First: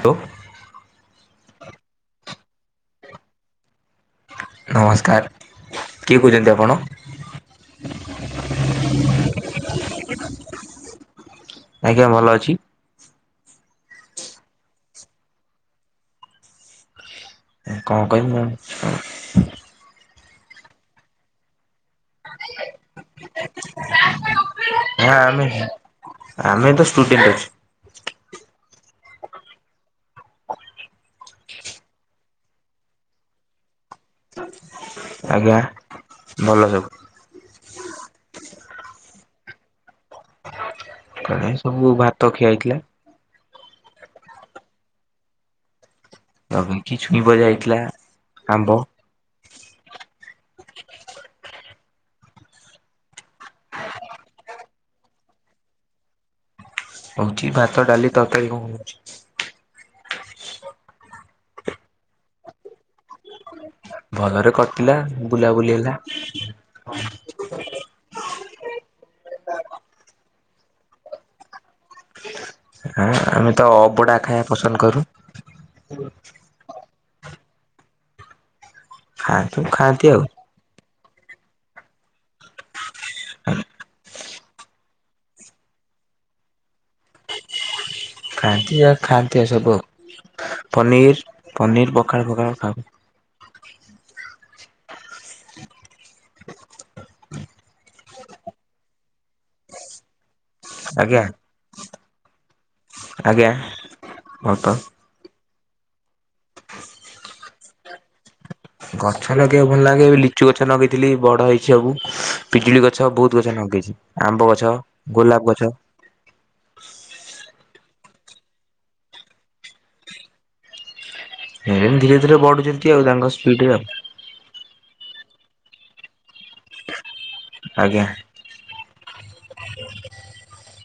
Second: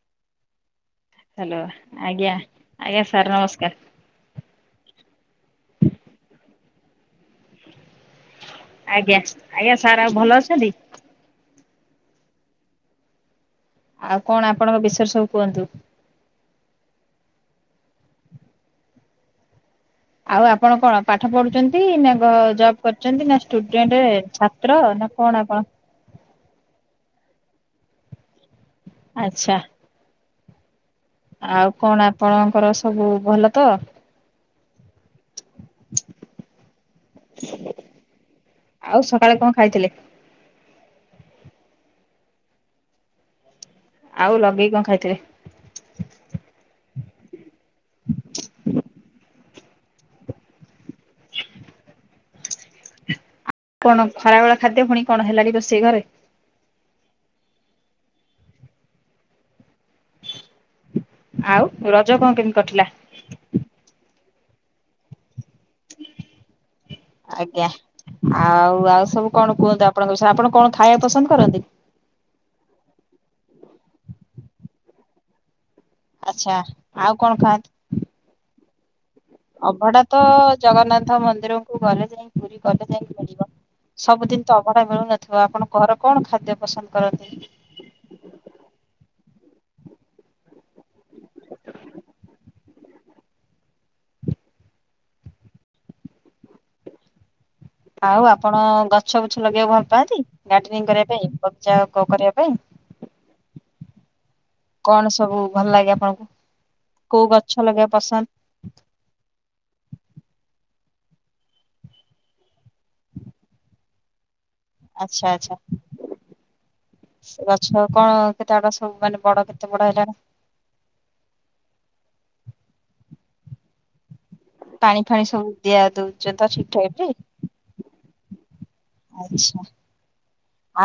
ତୁ ହ୍ୟାଲୋ ଆଜ୍ଞା ଆଜ୍ଞା ସାର୍ ନମସ୍କାର। ନମସ୍କାର କିଏ କହୁଛନ୍ତି ଆପଣ? ଆଜ୍ଞା ଆଜ୍ଞା ସାର୍। ସାର୍ ଭଲ ଅଛନ୍ତି? ଆଜ୍ଞା ଭଲ ଅଛି। ଆଉ କଣ ଆପଣଙ୍କ ବିଷରେ ସବୁ କୁହନ୍ତୁ। କଣ କହିବି ମୁଁ ଆଉ ଆପଣ କଣ ପାଠ ପଢୁଛନ୍ତି ନା ଜବ କରୁଛନ୍ତି ନା ଷ୍ଟୁଡେଣ୍ଟ୍ ଛା ଛାତ୍ର ନା କଣ ଆମେ ଆପଣ ଆମେ ତ ଷ୍ଟୁଡେଣ୍ଟ୍ ଅଛୁ ଆଚ୍ଛା। ଆଉ କଣ ଆପଣଙ୍କର ସବୁ ଭଲ ତ? ଆଜ୍ଞା ଭଲ ସବୁ। ଆଉ ସକାଳେ କଣ ଖାଇଥିଲେ? ସକାଳେ ସବୁ ଭାତ ଖିଆ ହେଇଥିଲା। ଆଉ ଲଗେଇ କଣ ଖାଇଥିଲେ? ଲଗେଇକି ଛୁଇଁ ଭଜା ହେଇଥିଲା, ଆମ୍ୱ। କଣ ଖରାବେଳ ଖାଦ୍ୟ ଫୁଣି କଣ ହେଲାଣି ରୋଷେଇ ଘରେ? ହଉଛି ଭାତ ଡାଲି ତରକାରୀ କଣ ହଉଛି। ଆଉ ରଜ କଣ କେମିତି କଟିଲା? ଭଲରେ କଟିଲା ବୁଲାବୁଲି ହେଲା। ଆଜ୍ଞା ଆଉ ଆଉ ସବୁ କଣ କୁହନ୍ତୁ? ଆପଣଙ୍କ ବିଷୟରେ ଆପଣ କଣ ଖାଇବା ପସନ୍ଦ କରନ୍ତି? ଆମେ ତ ଅବଡ଼ା ଖାଇବା ପସନ୍ଦ କରୁ। ଆଚ୍ଛା ଆଉ କଣ ଖାଆନ୍ତି? ଖାଆନ୍ତୁ ଅଭଡ଼ା ଖାଆନ୍ତି ତ ଆଉ ଜଗନ୍ନାଥ ମନ୍ଦି ମନ୍ଦିର କୁ ଗଲେ ଯାଇ ପୁରୀ ଗଲେ ଯାଇ ମିଳିବ। ସବୁଦିନ ତ ଅଭଡ଼ା ମିଳୁନଥିବ। ଆପଣ ଘର କଣ ଖାଦ୍ୟ ପସନ୍ଦ କରନ୍ତି? ଖାଆନ୍ତି ଯା ଖାଆନ୍ତି ସବୁ ପନିର ପନିର୍ ପଖାଳ ପଖାଳ ଖାଉ ଆଉ ଆପଣ ଗଛ ବୃଛ ଲଗେଇବାକୁ ଭଲ ପାଆନ୍ତି? ଗାର୍ଡେନିଙ୍ଗ କରିବା ଆଜ୍ଞା ପାଇଁ ବଗିଚା କରିବା ପାଇଁ ଆଜ୍ଞା ଭଲ ତ କଣ ସବୁ ଭଲ ଲାଗେ ଆପଣଙ୍କୁ, କୋଉ ଗଛ ଲଗେଇବା ପସନ୍ଦ? ଗଛ ଲଗେଇବା ଭଲ ଲାଗେ ଲିଚୁ ଗଛ ଲଗେଇଥିଲି ବଡ଼ ହେଇଛି ସବୁ ପିଜୁଳି ଗଛ ବହୁତ୍ ଗଛ ଲଗେଇଛି ଆମ୍ବ ଗ ଗଛ ଆଚ୍ଛା ଗୋଲାପ ଆଚ୍ଛା। ଗଛ ସେ ଗଛ କଣ କେତେ ବାଟ ସବୁ ମାନେ ବଡ଼ କେତେ ବଡ଼ ହେଲେଣି? ହେ ଧୀରେ ଧୀରେ ବଢୁଛନ୍ତି ଆଉ ତାଙ୍କ ସ୍ପିଡ ରେ ଆଉ। ପାଣି ଫାଣି ସବୁ ଦିଆ ଦଉଛ ତ ଠିକ ଠାକ ଟି। ଆଜ୍ଞା। ଆଛା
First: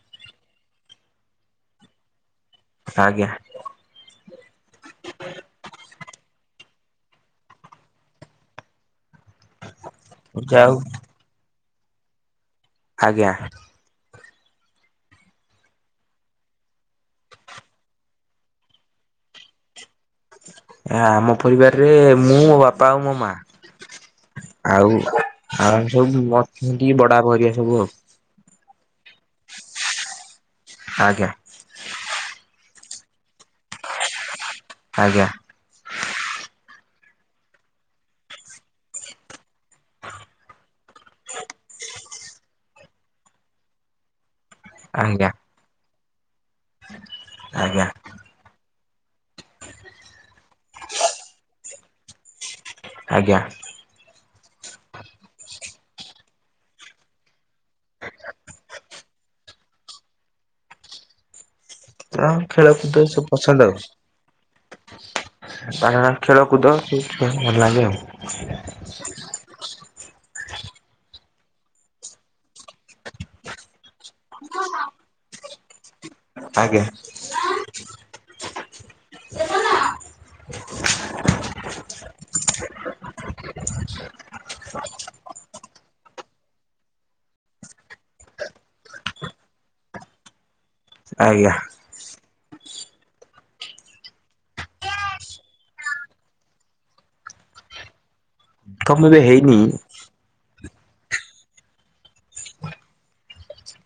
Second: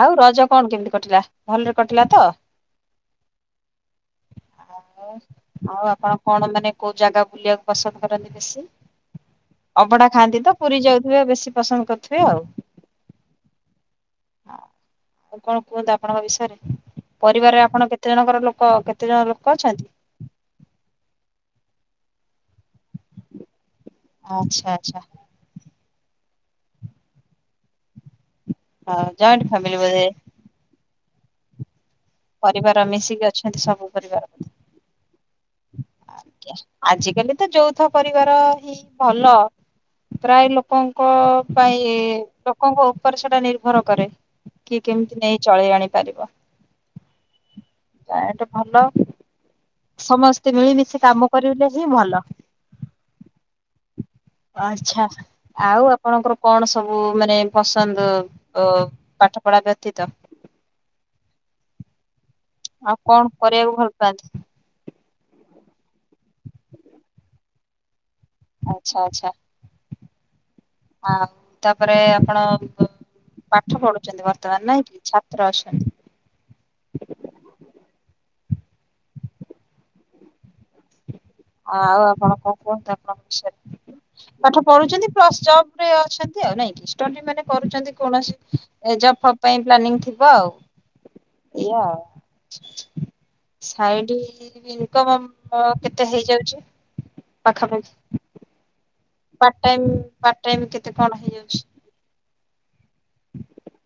ଆଉ ରଜ କଣ କେମିତି କଟିଲା ଭଲରେ କଟିଲା ତ? ଆଜ୍ଞା। ଆଉ ଆଉ ଆପଣ କଣ ମାନେ କୋଉ ଜାଗା ବୁଲିବାକୁ ପସନ୍ଦ କରନ୍ତି ବେଶୀ? ଅଭଢା ଖାନ୍ତି ତ ଯାଉ ପୁରୀ ଯାଉଥିବେ ବେଶୀ। ପସନ୍ଦ କରୁଥିବେ ଆଉ। ଆଜ୍ଞା। ଆଉ କଣ କୁହନ୍ତୁ ଆପଣଙ୍କ ବିଷୟରେ ପରିବାରରେ ଆପଣ କେତେ ଜଣଙ୍କ ଲୋକ କେତେ ଜଣ ଲୋକ ଅଛନ୍ତି? ଏ ଆମ ପରିବାରରେ ମୁଁ ମୋ ବାପା ଆଉ ମୋ ମା। ଆଚ୍ଛା ଆଉ ଆଚ୍ଛା [unintelligible] ସବୁ [unintelligible] ବଡ ବାପା ହେରିକା ସବୁ ଆଉ। ହଁ ଜଏଣ୍ଟ ଫ୍ୟାମିଲି ବଧେ। ଆଜ୍ଞା। ପରିବାର ମିଶିକି ଅଛନ୍ତି ସବୁ ପରିବାର । ଆଜ୍ଞା। ଆଜିକାଲି ତ ଯୌଥ ପରିବାର ହିଁ ଭଲ। ପ୍ରାୟ ଲୋକଙ୍କ ପାଇଁ ଲୋକଙ୍କ ଉପରେ ସେଟା ନିର୍ଭର କରେ। କି କେମିତି ଆଜ୍ଞା ନେଇ ଚଳେଇ ଆଣିପାରିବ। ଆଜ୍ଞା। ଭଲ ସମସ୍ତେ ମିଳିମିଶି କାମ କରିଲେ ହିଁ ଭଲ। ଆଜ୍ଞା। ଆଚ୍ଛା ଆଉ ଆପଣଙ୍କର କଣ ସବୁ ମାନେ ପସନ୍ଦ ଅ ପାଠ ପଢା ବ୍ୟତୀତ ହ ଆଉ ଖେଳକୁଦ କଣ ସବୁ ପସନ୍ଦ କରିବାକୁ ଆଉ। ଭଲ ପାଆନ୍ତି? ତା ଖେଳକୁଦ ଭଲ ଲାଗେ ଆଉ। ଆଚ୍ଛା ଆଚ୍ଛା। ଆଉ ତାପରେ ଆପଣ ପାଠ ପଢୁଛନ୍ତି ବର୍ତ୍ତମାନ ନାଁ କି ଛାତ୍ର ଅଛନ୍ତି। ଆଜ୍ଞା। [inaudible] ଆଉ ଆପଣ କଣ କୁହନ୍ତୁ ଆପଣଙ୍କ ବିଷୟରେ ପାଠ ପଢୁଛନ୍ତି ପ୍ଲସ ଜବରେ ଅଛନ୍ତି ନାଇଁ କି ମାନେ ଷ୍ଟଡି କରୁଛନ୍ତି କୌଣସି ଜବ ଫବ ପାଇଁ ପ୍ଲାନି ଥିବ ଆଉ? ଆଜ୍ଞା। ସାଇଡ଼ି ଇନ୍ କମ୍ ହଁ କେତେ ହେଇଯାଉଛି ପାଖାପାଖି? ତମ ଏବେ ପାଟ ହେଇନି ଟାଇମ୍ ପାଟ ଟାଇମ୍ କେ କେତେ କଣ ହେଇଯାଉଛି?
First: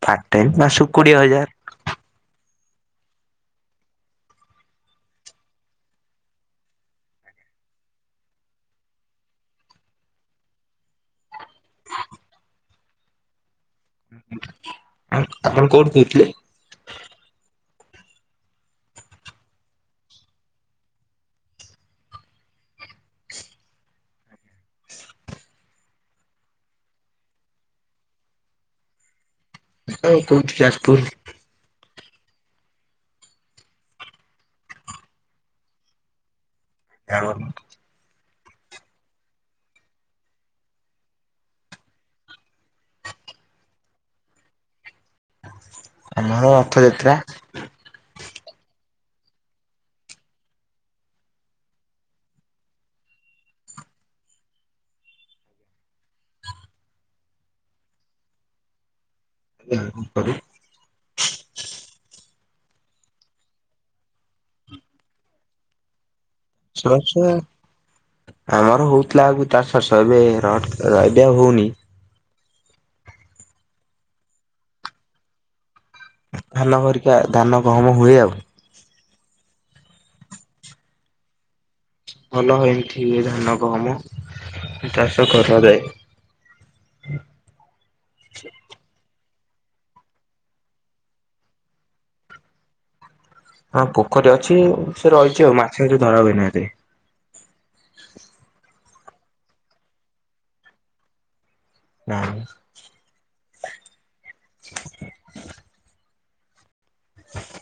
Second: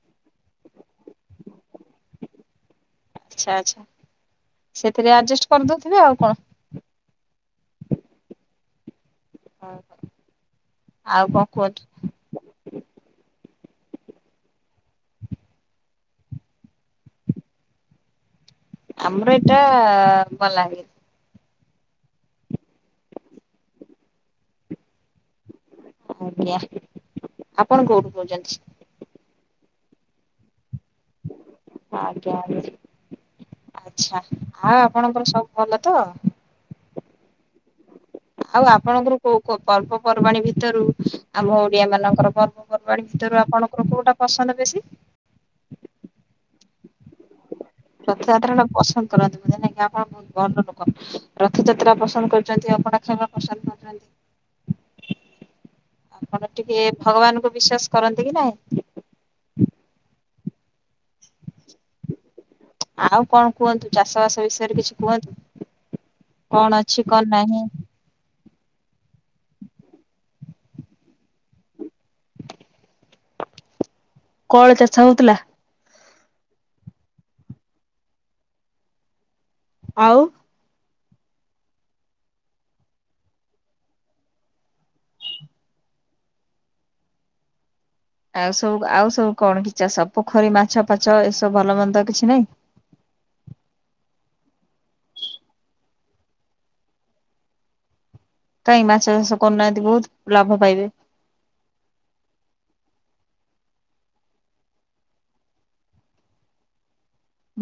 ପାଟ ଟାଇମ୍ ମାସକୁ କୋଡିଏ ହଜାର। ଆଛା ଆଛା ସେଥିରେ ଆଡଜେଷ୍ଟ କରିଦଉଥିବେ ଆଉ କଣ। ହ ଆଉ କଣ କୁହନ୍ତୁ। ଆପଣ କୋଉଠୁ କହୁଥିଲେ? ଆମର ଏଟା ବଲାଙ୍ଗୀର। ଆଜ୍ଞା ଆପଣ କୋଉଠୁ କହୁଛନ୍ତି? ମୁଁ କୋଉ ଠି ଯାଜପୁର। ଆଜ୍ଞା ଆଜ୍ଞା ଆଛା ଆଉ ଆପଣଙ୍କର ସବୁ ଭଲ ତ? ଆଉ ଆପଣଙ୍କର କୋଉ ପର୍ବପର୍ବାଣୀ ଭିତରୁ ଆମ ଓଡିଆ ମାନଙ୍କର ପର୍ବପର୍ବାଣୀ ଭିତରୁ ଆପଣଙ୍କର କୋଉଟା ପସନ୍ଦ ବେଶୀ? ଆମର ରଥଯାତ୍ରା। ରଥଯାତ୍ରା ଟା ପସନ୍ଦ କରନ୍ତି ବୋଧେ ନାଇଁ ଆପଣ ବହୁତ ଭଲ ଲୋକ ରଥଯାତ୍ରା ପସନ୍ଦ କରୁଛନ୍ତି ଅବଢ଼ା ଖାଇବା ପସନ୍ଦ କରୁଛନ୍ତି ଆପଣ ଟିକେ ଭଗବାନଙ୍କୁ ବିଶ୍ଵାସ କରନ୍ତି କି ନାଇଁ। ଆଉ କଣ କୁହନ୍ତୁ ଚାଷବାସ ବିଷୟରେ କିଛି କୁହନ୍ତୁ। କଣ ଅଛି ସରସ କଣ ନାହିଁ ଆମର ହଉଥିଲା ଆଗରୁ ଚାଷ ଫାସ ଏବେ ର ଆଉ ହଉନି। କଳ ଚାଷ ହଉଥିଲା? ଧାନ ହରିକା ଧାନ ଗହମ ହୁଏ ଆଉ। ଆଉ ଭଲ ଏମିଠି ଏ ଧାନ ଗହମ ଚାଷ କରାଯାଏ। ଆଉ ସବୁ ଆଉ ସବୁ କଣ କି ଚାଷ ପୋଖରୀ ମାଛ ଫାଛ ଏସବୁ ଭଲ ମନ୍ଦ କିଛି ନାଇଁ? ହଁ ପୋଖରୀ ଅଛି ସେ ରହିଛି ଆଉ ମାଛ ମାଛ ଧରା ହୁଏନା ଏତେ କାଇଁ ମାଛ ଚାଷ କରୁନାହାନ୍ତି ବହୁତ ଲାଭ ପାଇବେ। [inaudible]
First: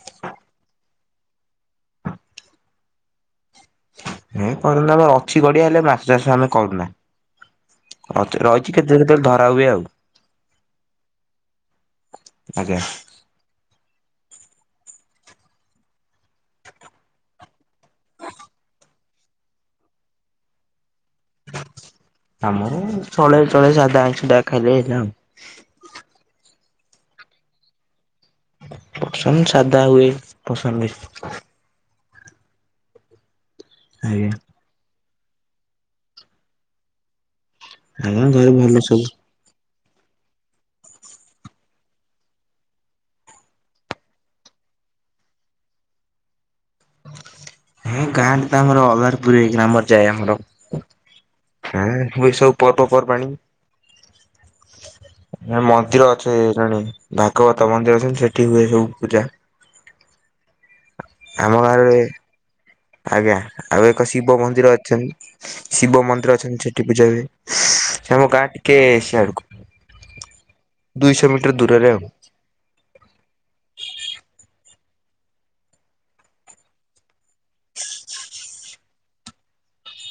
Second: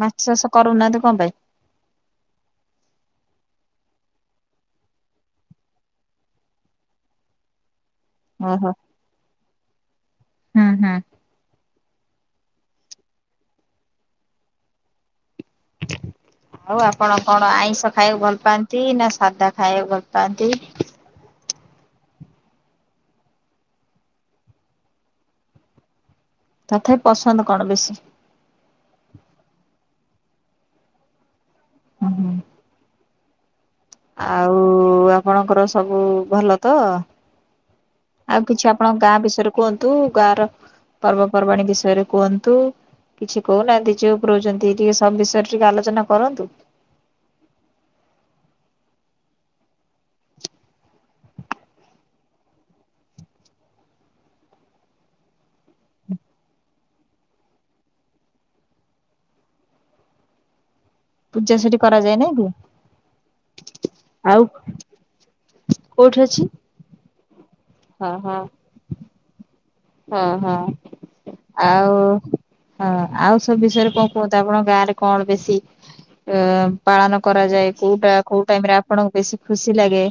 ମାଛ ଚାଷ [inaudible] କଣ ପାଇଁ? ହେ କରୁନା ଆମର ଅଛି ଗଡିଆ ହେଲେ ମାଛ ଚାଷ ଆମେ କରୁନା। ଓହୋ। ରହିଛି କେତେ କେତେବେଳେ ଧରା ହୁଏ ଆଉ। ହୁଁ ହୁଁ। ଆଜ୍ଞା। ଆଉ ଆପଣ କଣ ଆଇଁଷ ଖାଇବାକୁ ଭଲ ପାଆନ୍ତି ନା ସାଧା ଖାଇବାକୁ ଭଲ ପାଆନ୍ତି? ଆମର ଚଳେ ଚଳେ ସାଧା ଆଇଁଷ ଯାହା ଖାଇଲେ ହେଲା ଆଉ। ତଥାପି ପସନ୍ଦ କଣ ବେଶୀ? ପସନ୍ଦ ସାଦା ହୁଏ ପସନ୍ଦ ବେଶୀ। ହୁଁ ହୁ। ଆଜ୍ଞା ଆଉ ଆପ ଣଙ୍କର ସବୁ ଭଲ ତ? ଆଜ୍ଞା ଆଉ ଘରେ କିଛି ଭଲ ଆପଣଙ୍କ ସବୁ? ଗାଁ ବିଷୟରେ କୁହନ୍ତୁ? ନ୍ତୁ ଗାଁ ର ପର୍ବପର୍ବାଣୀ ବିଷୟରେ କୁହନ୍ତୁ କିଛି କହୁନାହାନ୍ତି ଯଉ ଉପ ରହୁଛନ୍ତି ଟିକେ ସବୁ ବିଷୟରେ ଟିକେ ଆଲୋଚନା କରନ୍ତୁ। ହୁଁ ଗାଁରେ ତ ଆମର ଅଲାରପୁର ଏଇ ଗ୍ରାମରେ ଯାଏ ଆମର ହଁ ହୁଏ ସବୁ ପର୍ବପର୍ବାଣି ମନ୍ଦିର ଅଛ ଜଣେ ଭାଗବତ ମନ୍ଦିର ଅଛନ୍ତି ସେଠି ହୁଏ ସବୁ ପୂଜା। ପୂଜା ଆମ ସେଠି ଗାଁରେ କରାଯାଏ ନାଇଁ କି? ଆଜ୍ଞା ଆଉ ଏକ ଶିବ ଆଉ ମନ୍ଦିର ଅଛନ୍ତି ଶିବ କୋଉଠି ମନ୍ଦିର ଅଛି? ଅଛନ୍ତି ସେଠି ପୂଜା ହୁଏ ହଁ ସେ ଆମ ହଁ ଗାଁ ଟିକେ ସିଆଡକୁ ହଁ ହଁ ଦୁଇଶହ ମିଟର ଦୂରରେ ଆଉ ହଁ ଆଉ ସବୁ ବିଷୟରେ କଣ କୁହନ୍ତ ଆପଣଙ୍କ ଗାଁ ରେ କଣ ବେଶୀ ଅ ପାଳନ କରାଯାଏ କୋଉଟା କୋଉ ଟାଇମ ରେ ଆପଣଙ୍କୁ ବେଶୀ ଖୁସି ଲାଗେ?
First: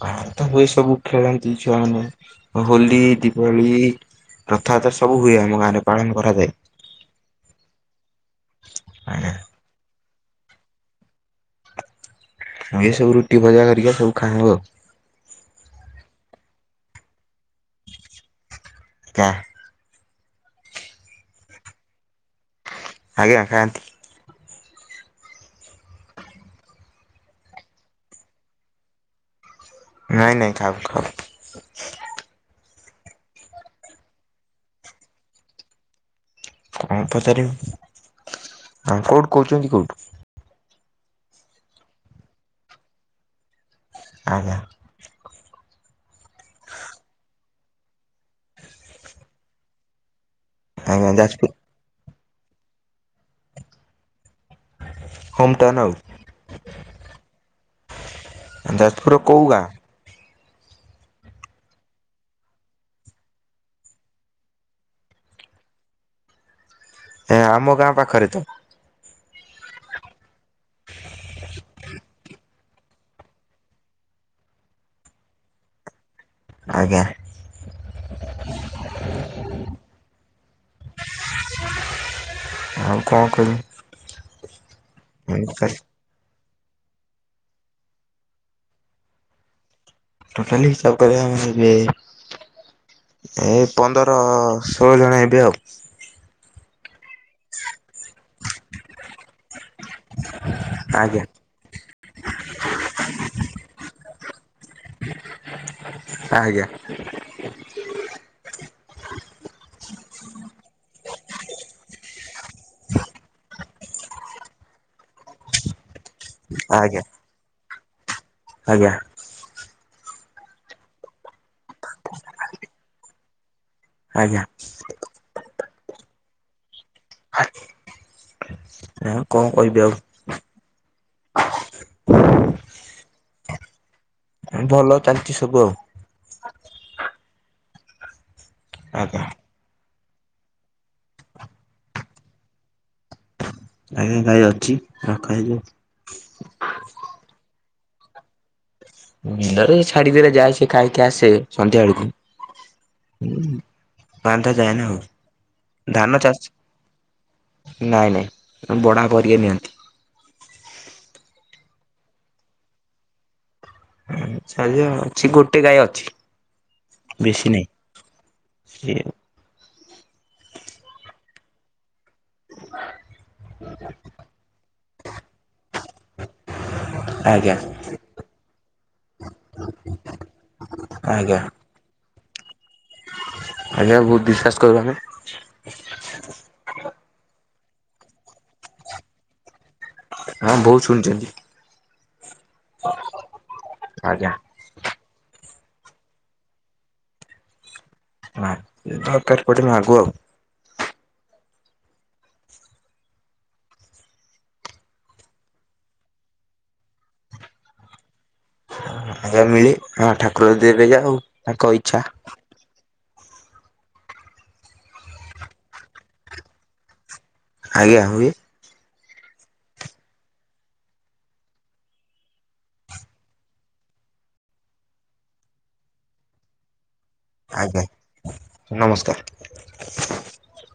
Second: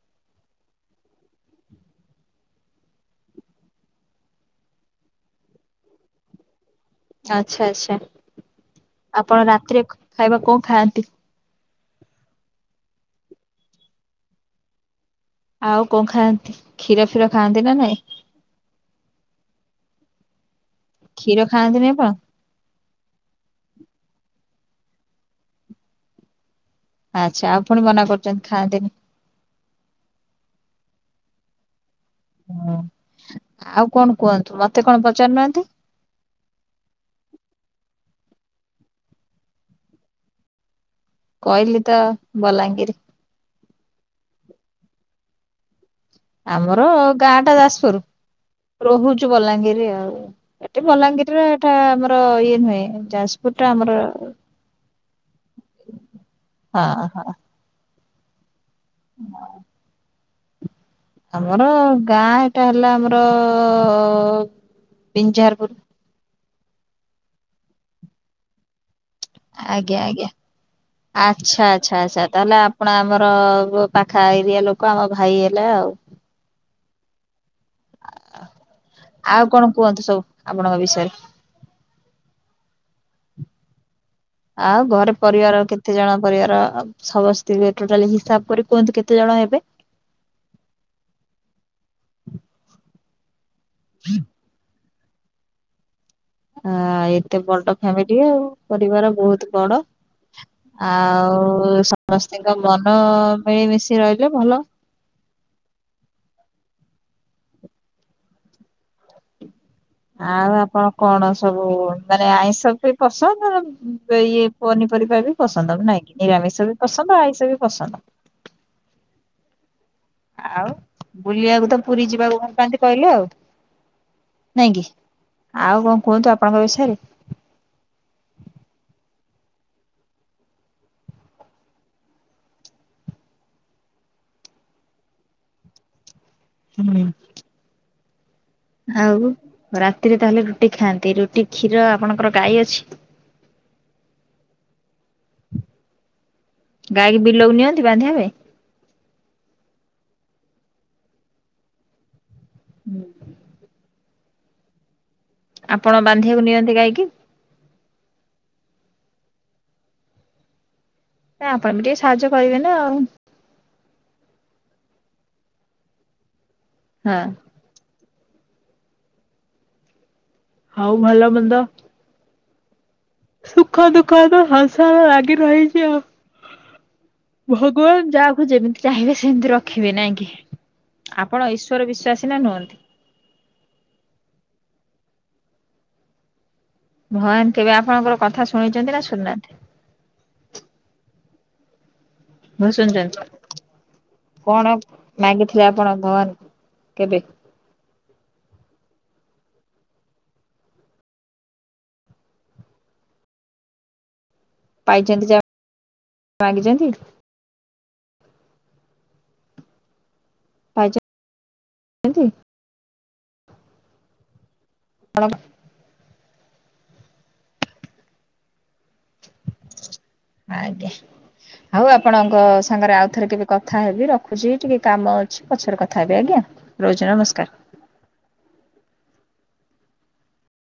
ପ୍ରାଏତ ହୁଏ ସବୁ ଖେଳନ୍ତି ଛୁଆମାନେ ହୋଲି ଦୀପାବଳି ରଥଯାତ୍ରା ସବୁ ହୁଏ ଆମ ଗାଁରେ ପାଳନ କରାଯାଏ। ଆଚ୍ଛା ଆଚ୍ଛା। ଆପଣ ରାତିରେ କ ଖାଇବା କଣ ଖାଆନ୍ତି? ମୁଁ ଏ ସବୁ ରୁଟି ଭଜା କରିକି ସବୁ ଖାଉ ଆଉ। ଆଉ କଣ ଖାଆନ୍ତି କ୍ଷୀର ଫିର ଖାଆନ୍ତି ନା ନାଇଁ? କା କ୍ଷୀର ଖାଆନ୍ତିନି ଆପଣ? ଆଜ୍ଞା ଖାଆନ୍ତି। ଆଚ୍ଛା ଆଉ ପୁଣି ମନା କରୁଛନ୍ତି ଖାଆନ୍ତିନି। ନାଇଁ ନାଇଁ ଖାଉ ଖାଉ ହୁଁ ଆଉ କଣ କୁହନ୍ତୁ ମତେ କଣ ପଚାରୁନାହାନ୍ତି। କଣ ପଚାରିବୁ ଆ କୋଉଠୁ କହୁଛନ୍ତି କୋଉଠୁ କହିଲି ତ ବଲାଙ୍ଗୀର ଆଜ୍ଞା। ଆମର ଗାଁ ଟା ଯାଜପୁର ରହୁଛୁ ବଲାଙ୍ଗୀର ରେ ଆଉ ଏଠି ଆଜ୍ଞା ଭଲାଙ୍ଗୀରରେ ଯାଜପୁର ଏଟା ଆମର ଇଏ ନୁହେଁ। ଯାଜପୁର ଟା ଆମର ହୋମ୍ଟଟାନା ହଁ ହଁ ଯାଜପୁର କୋଉ ଗାଁ? ଆମର ଗାଁ ଏଇଟା ହେଲା ଆମର ପିଞ୍ଝାରପୁର। ଏ ଆମ ଗାଁ ପାଖରେ ତ ଆଜ୍ଞା ଆଜ୍ଞା। ଆଛା ଆଚ୍ଛା ଆଚ୍ଛା ତାହଲେ ପୁଣ ଆମର ପାଖା ଏରିଆ ଲୋକ ଆମ ଭାଇ ହେଲେ ଆଉ। ଆଜ୍ଞା। ଆଉ କଣ କୁହନ୍ତୁ ସବୁ ଆପଣଙ୍କ ବିଷୟରେ? ଆଉ କଣ କରି? ଆଉ ଘରେ ପରିବାର କେତେ ଜଣ ପରିବାର? ସମସ୍ତ ଟୋଟାଲ ହିସାବ କରି କୁହନ୍ତୁ କେତେ ଜଣ ହେବେ? ଟୋଟାଲ ହିସାବ କରିବା ଆମେ ଯଦି ଏ ପନ୍ଦର ସ୍ ଷୋଳ ଜଣ ହେବେ ଆଉ। ଆ ଏତେ ବଡ ଫ୍ୟାମିଲି ଆଉ ପରିବାର ବହୁତ ବଡ। ଆଜ୍ଞା ଆଉ ସ୍ ସମସ୍ତିଙ୍କ ମନ ମିଳିମିଶି ରହିଲେ ଭଲ। ଆ୍ଞା। ଆଉ ଆପଣ କଣ ସବୁ ମାନେ ଆଇଁଷ ବି ପସନ୍ଦ ଆ ଇଏ ପନିପରିବା ବି ପସନ୍ଦ ଆବ ନାଇଁ କି। ନିରାମିଷ ବି ଆଜ୍ଞା ପସନ୍ଦ ଆଇଷ ବି ପସନ୍ଦ? ଆଜ୍ଞା ଆଉ ବୁଲିବାକୁ ତ ପୁରୀ ଯିବାକୁ ଭଲ ପାନ୍ତି କହିଲେ ଆଉ। ଆଜ୍ଞା। ନାଇଁ କି ଆଉ କଣ କୁହନ୍ତୁ ଆପଣଙ୍କ ବିଷୟରେ? [inaudible] ଏ କଣ କହିବି ଆଉ ଭଲ ଚାଲିଛି ସବୁ ଆଉ। ହୁଁ ଆଜ୍ଞା ଆଉ। ରାତିରେ ତାହେଲେ ରୁଟି ଖାଆନ୍ତି ରୁଟି କ୍ଷୀର ଆପଣଙ୍କର ଗାଈ ଅଛି। ଆଜ୍ଞା ଗାଇ ଅଛି ରଖା ହେଇଛି। ଗାଈକି ବିଲକୁ ନିଅନ୍ତି ବାନ୍ଧିବା ପାଇଁ। ବିଲ ରେ ଛାଡିିଦେଲେ ଯାଇ ସେ ଖାଇକି ଆସେ ସନ୍ଧ୍ୟା ବେଳକୁ। ହୁଁ। ବାନ୍ଧା ଯାଏନା ଆଉ। ଆପଣ ଧାନ ଚାଷ ବାନ୍ଧିବାକୁ ନିଅନ୍ତି ଗାଈ କି? ବଡ଼ ବାପ ହେରୀକା ନିଅନ୍ତି। ନା ଆପଣ ବି ଟିକେ ସାହାଯ୍ୟ କରିବେ ନା ଆଉ। ଚ୍ଛା ଯେ ଅଛି ଗୋଟେ ଗାଈ ଅଛି। ହଁ। ବେଶୀ ନାହିଁ। [inaudible] ହଉ ଭଲ ମନ୍ଦ? [inaudible] ସୁଖ ଦୁଃଖ ତ ସଂସାର ଲାଗି ରହିଛି ଆଉ ଆଜ୍ଞା ଭଗବାନ ଯାହାକୁ ଯେମିତି ଚାହିଁବେ ସେମିତି ରଖିବେ ନାଇଁ କି ଆଜ୍ଞା ଆପଣ ଈଶ୍ଵର ବିଶ୍ଵାସି? ସି ନା ନୁହନ୍ତି? ଆଜ୍ଞା ବହୁତ ବିଶ୍ଵାସ କରୁ ଆମେ ଭଗବାନ୍ ଆପଣଙ୍କର କଥା ଶୁଣିଛନ୍ତି ନା ଶୁଣିନାହାନ୍ତି। ହଁ ବହୁତୁ ଶୁଣିଚନ୍ତି। ବହୁତ ଶୁଣଚନ୍ତି, ଆଜ୍ଞା କଣ ମାଗି ଥି ଯେ ଆପଣ ଭଗବାନଙ୍କୁ କେବେ ମା ଏ ଧକାରେ ପଡି ମାଗୁ ଆଉ ପାଇଛନ୍ତି ଯା ମାଗିଚନ୍ତି? ଆଜ୍ଞା ମିଳେ ହଁ ଠାକ କହିଦେଲେ ଯା ହଉ ତାଙ୍କ ଇଚ୍ଛା। ପାଇଛନ୍ତି ଆପଣ ଆଜ୍ଞା ହୁଏ। ଆଜ୍ଞା ଆଉ ଆପଣଙ୍କ ସାଙ୍ଗରେ ଆଉଥରେ କେବେ କଥା ହେବି ରଖୁଛି, ଟିକେ କାମ ଅଛି ପଛରେ କଥା ହେବି ଆଜ୍ଞା। ରହୁଛି ନମସ୍କାର। ଆଜ୍ଞା ନମସ୍କାର। [inaudible]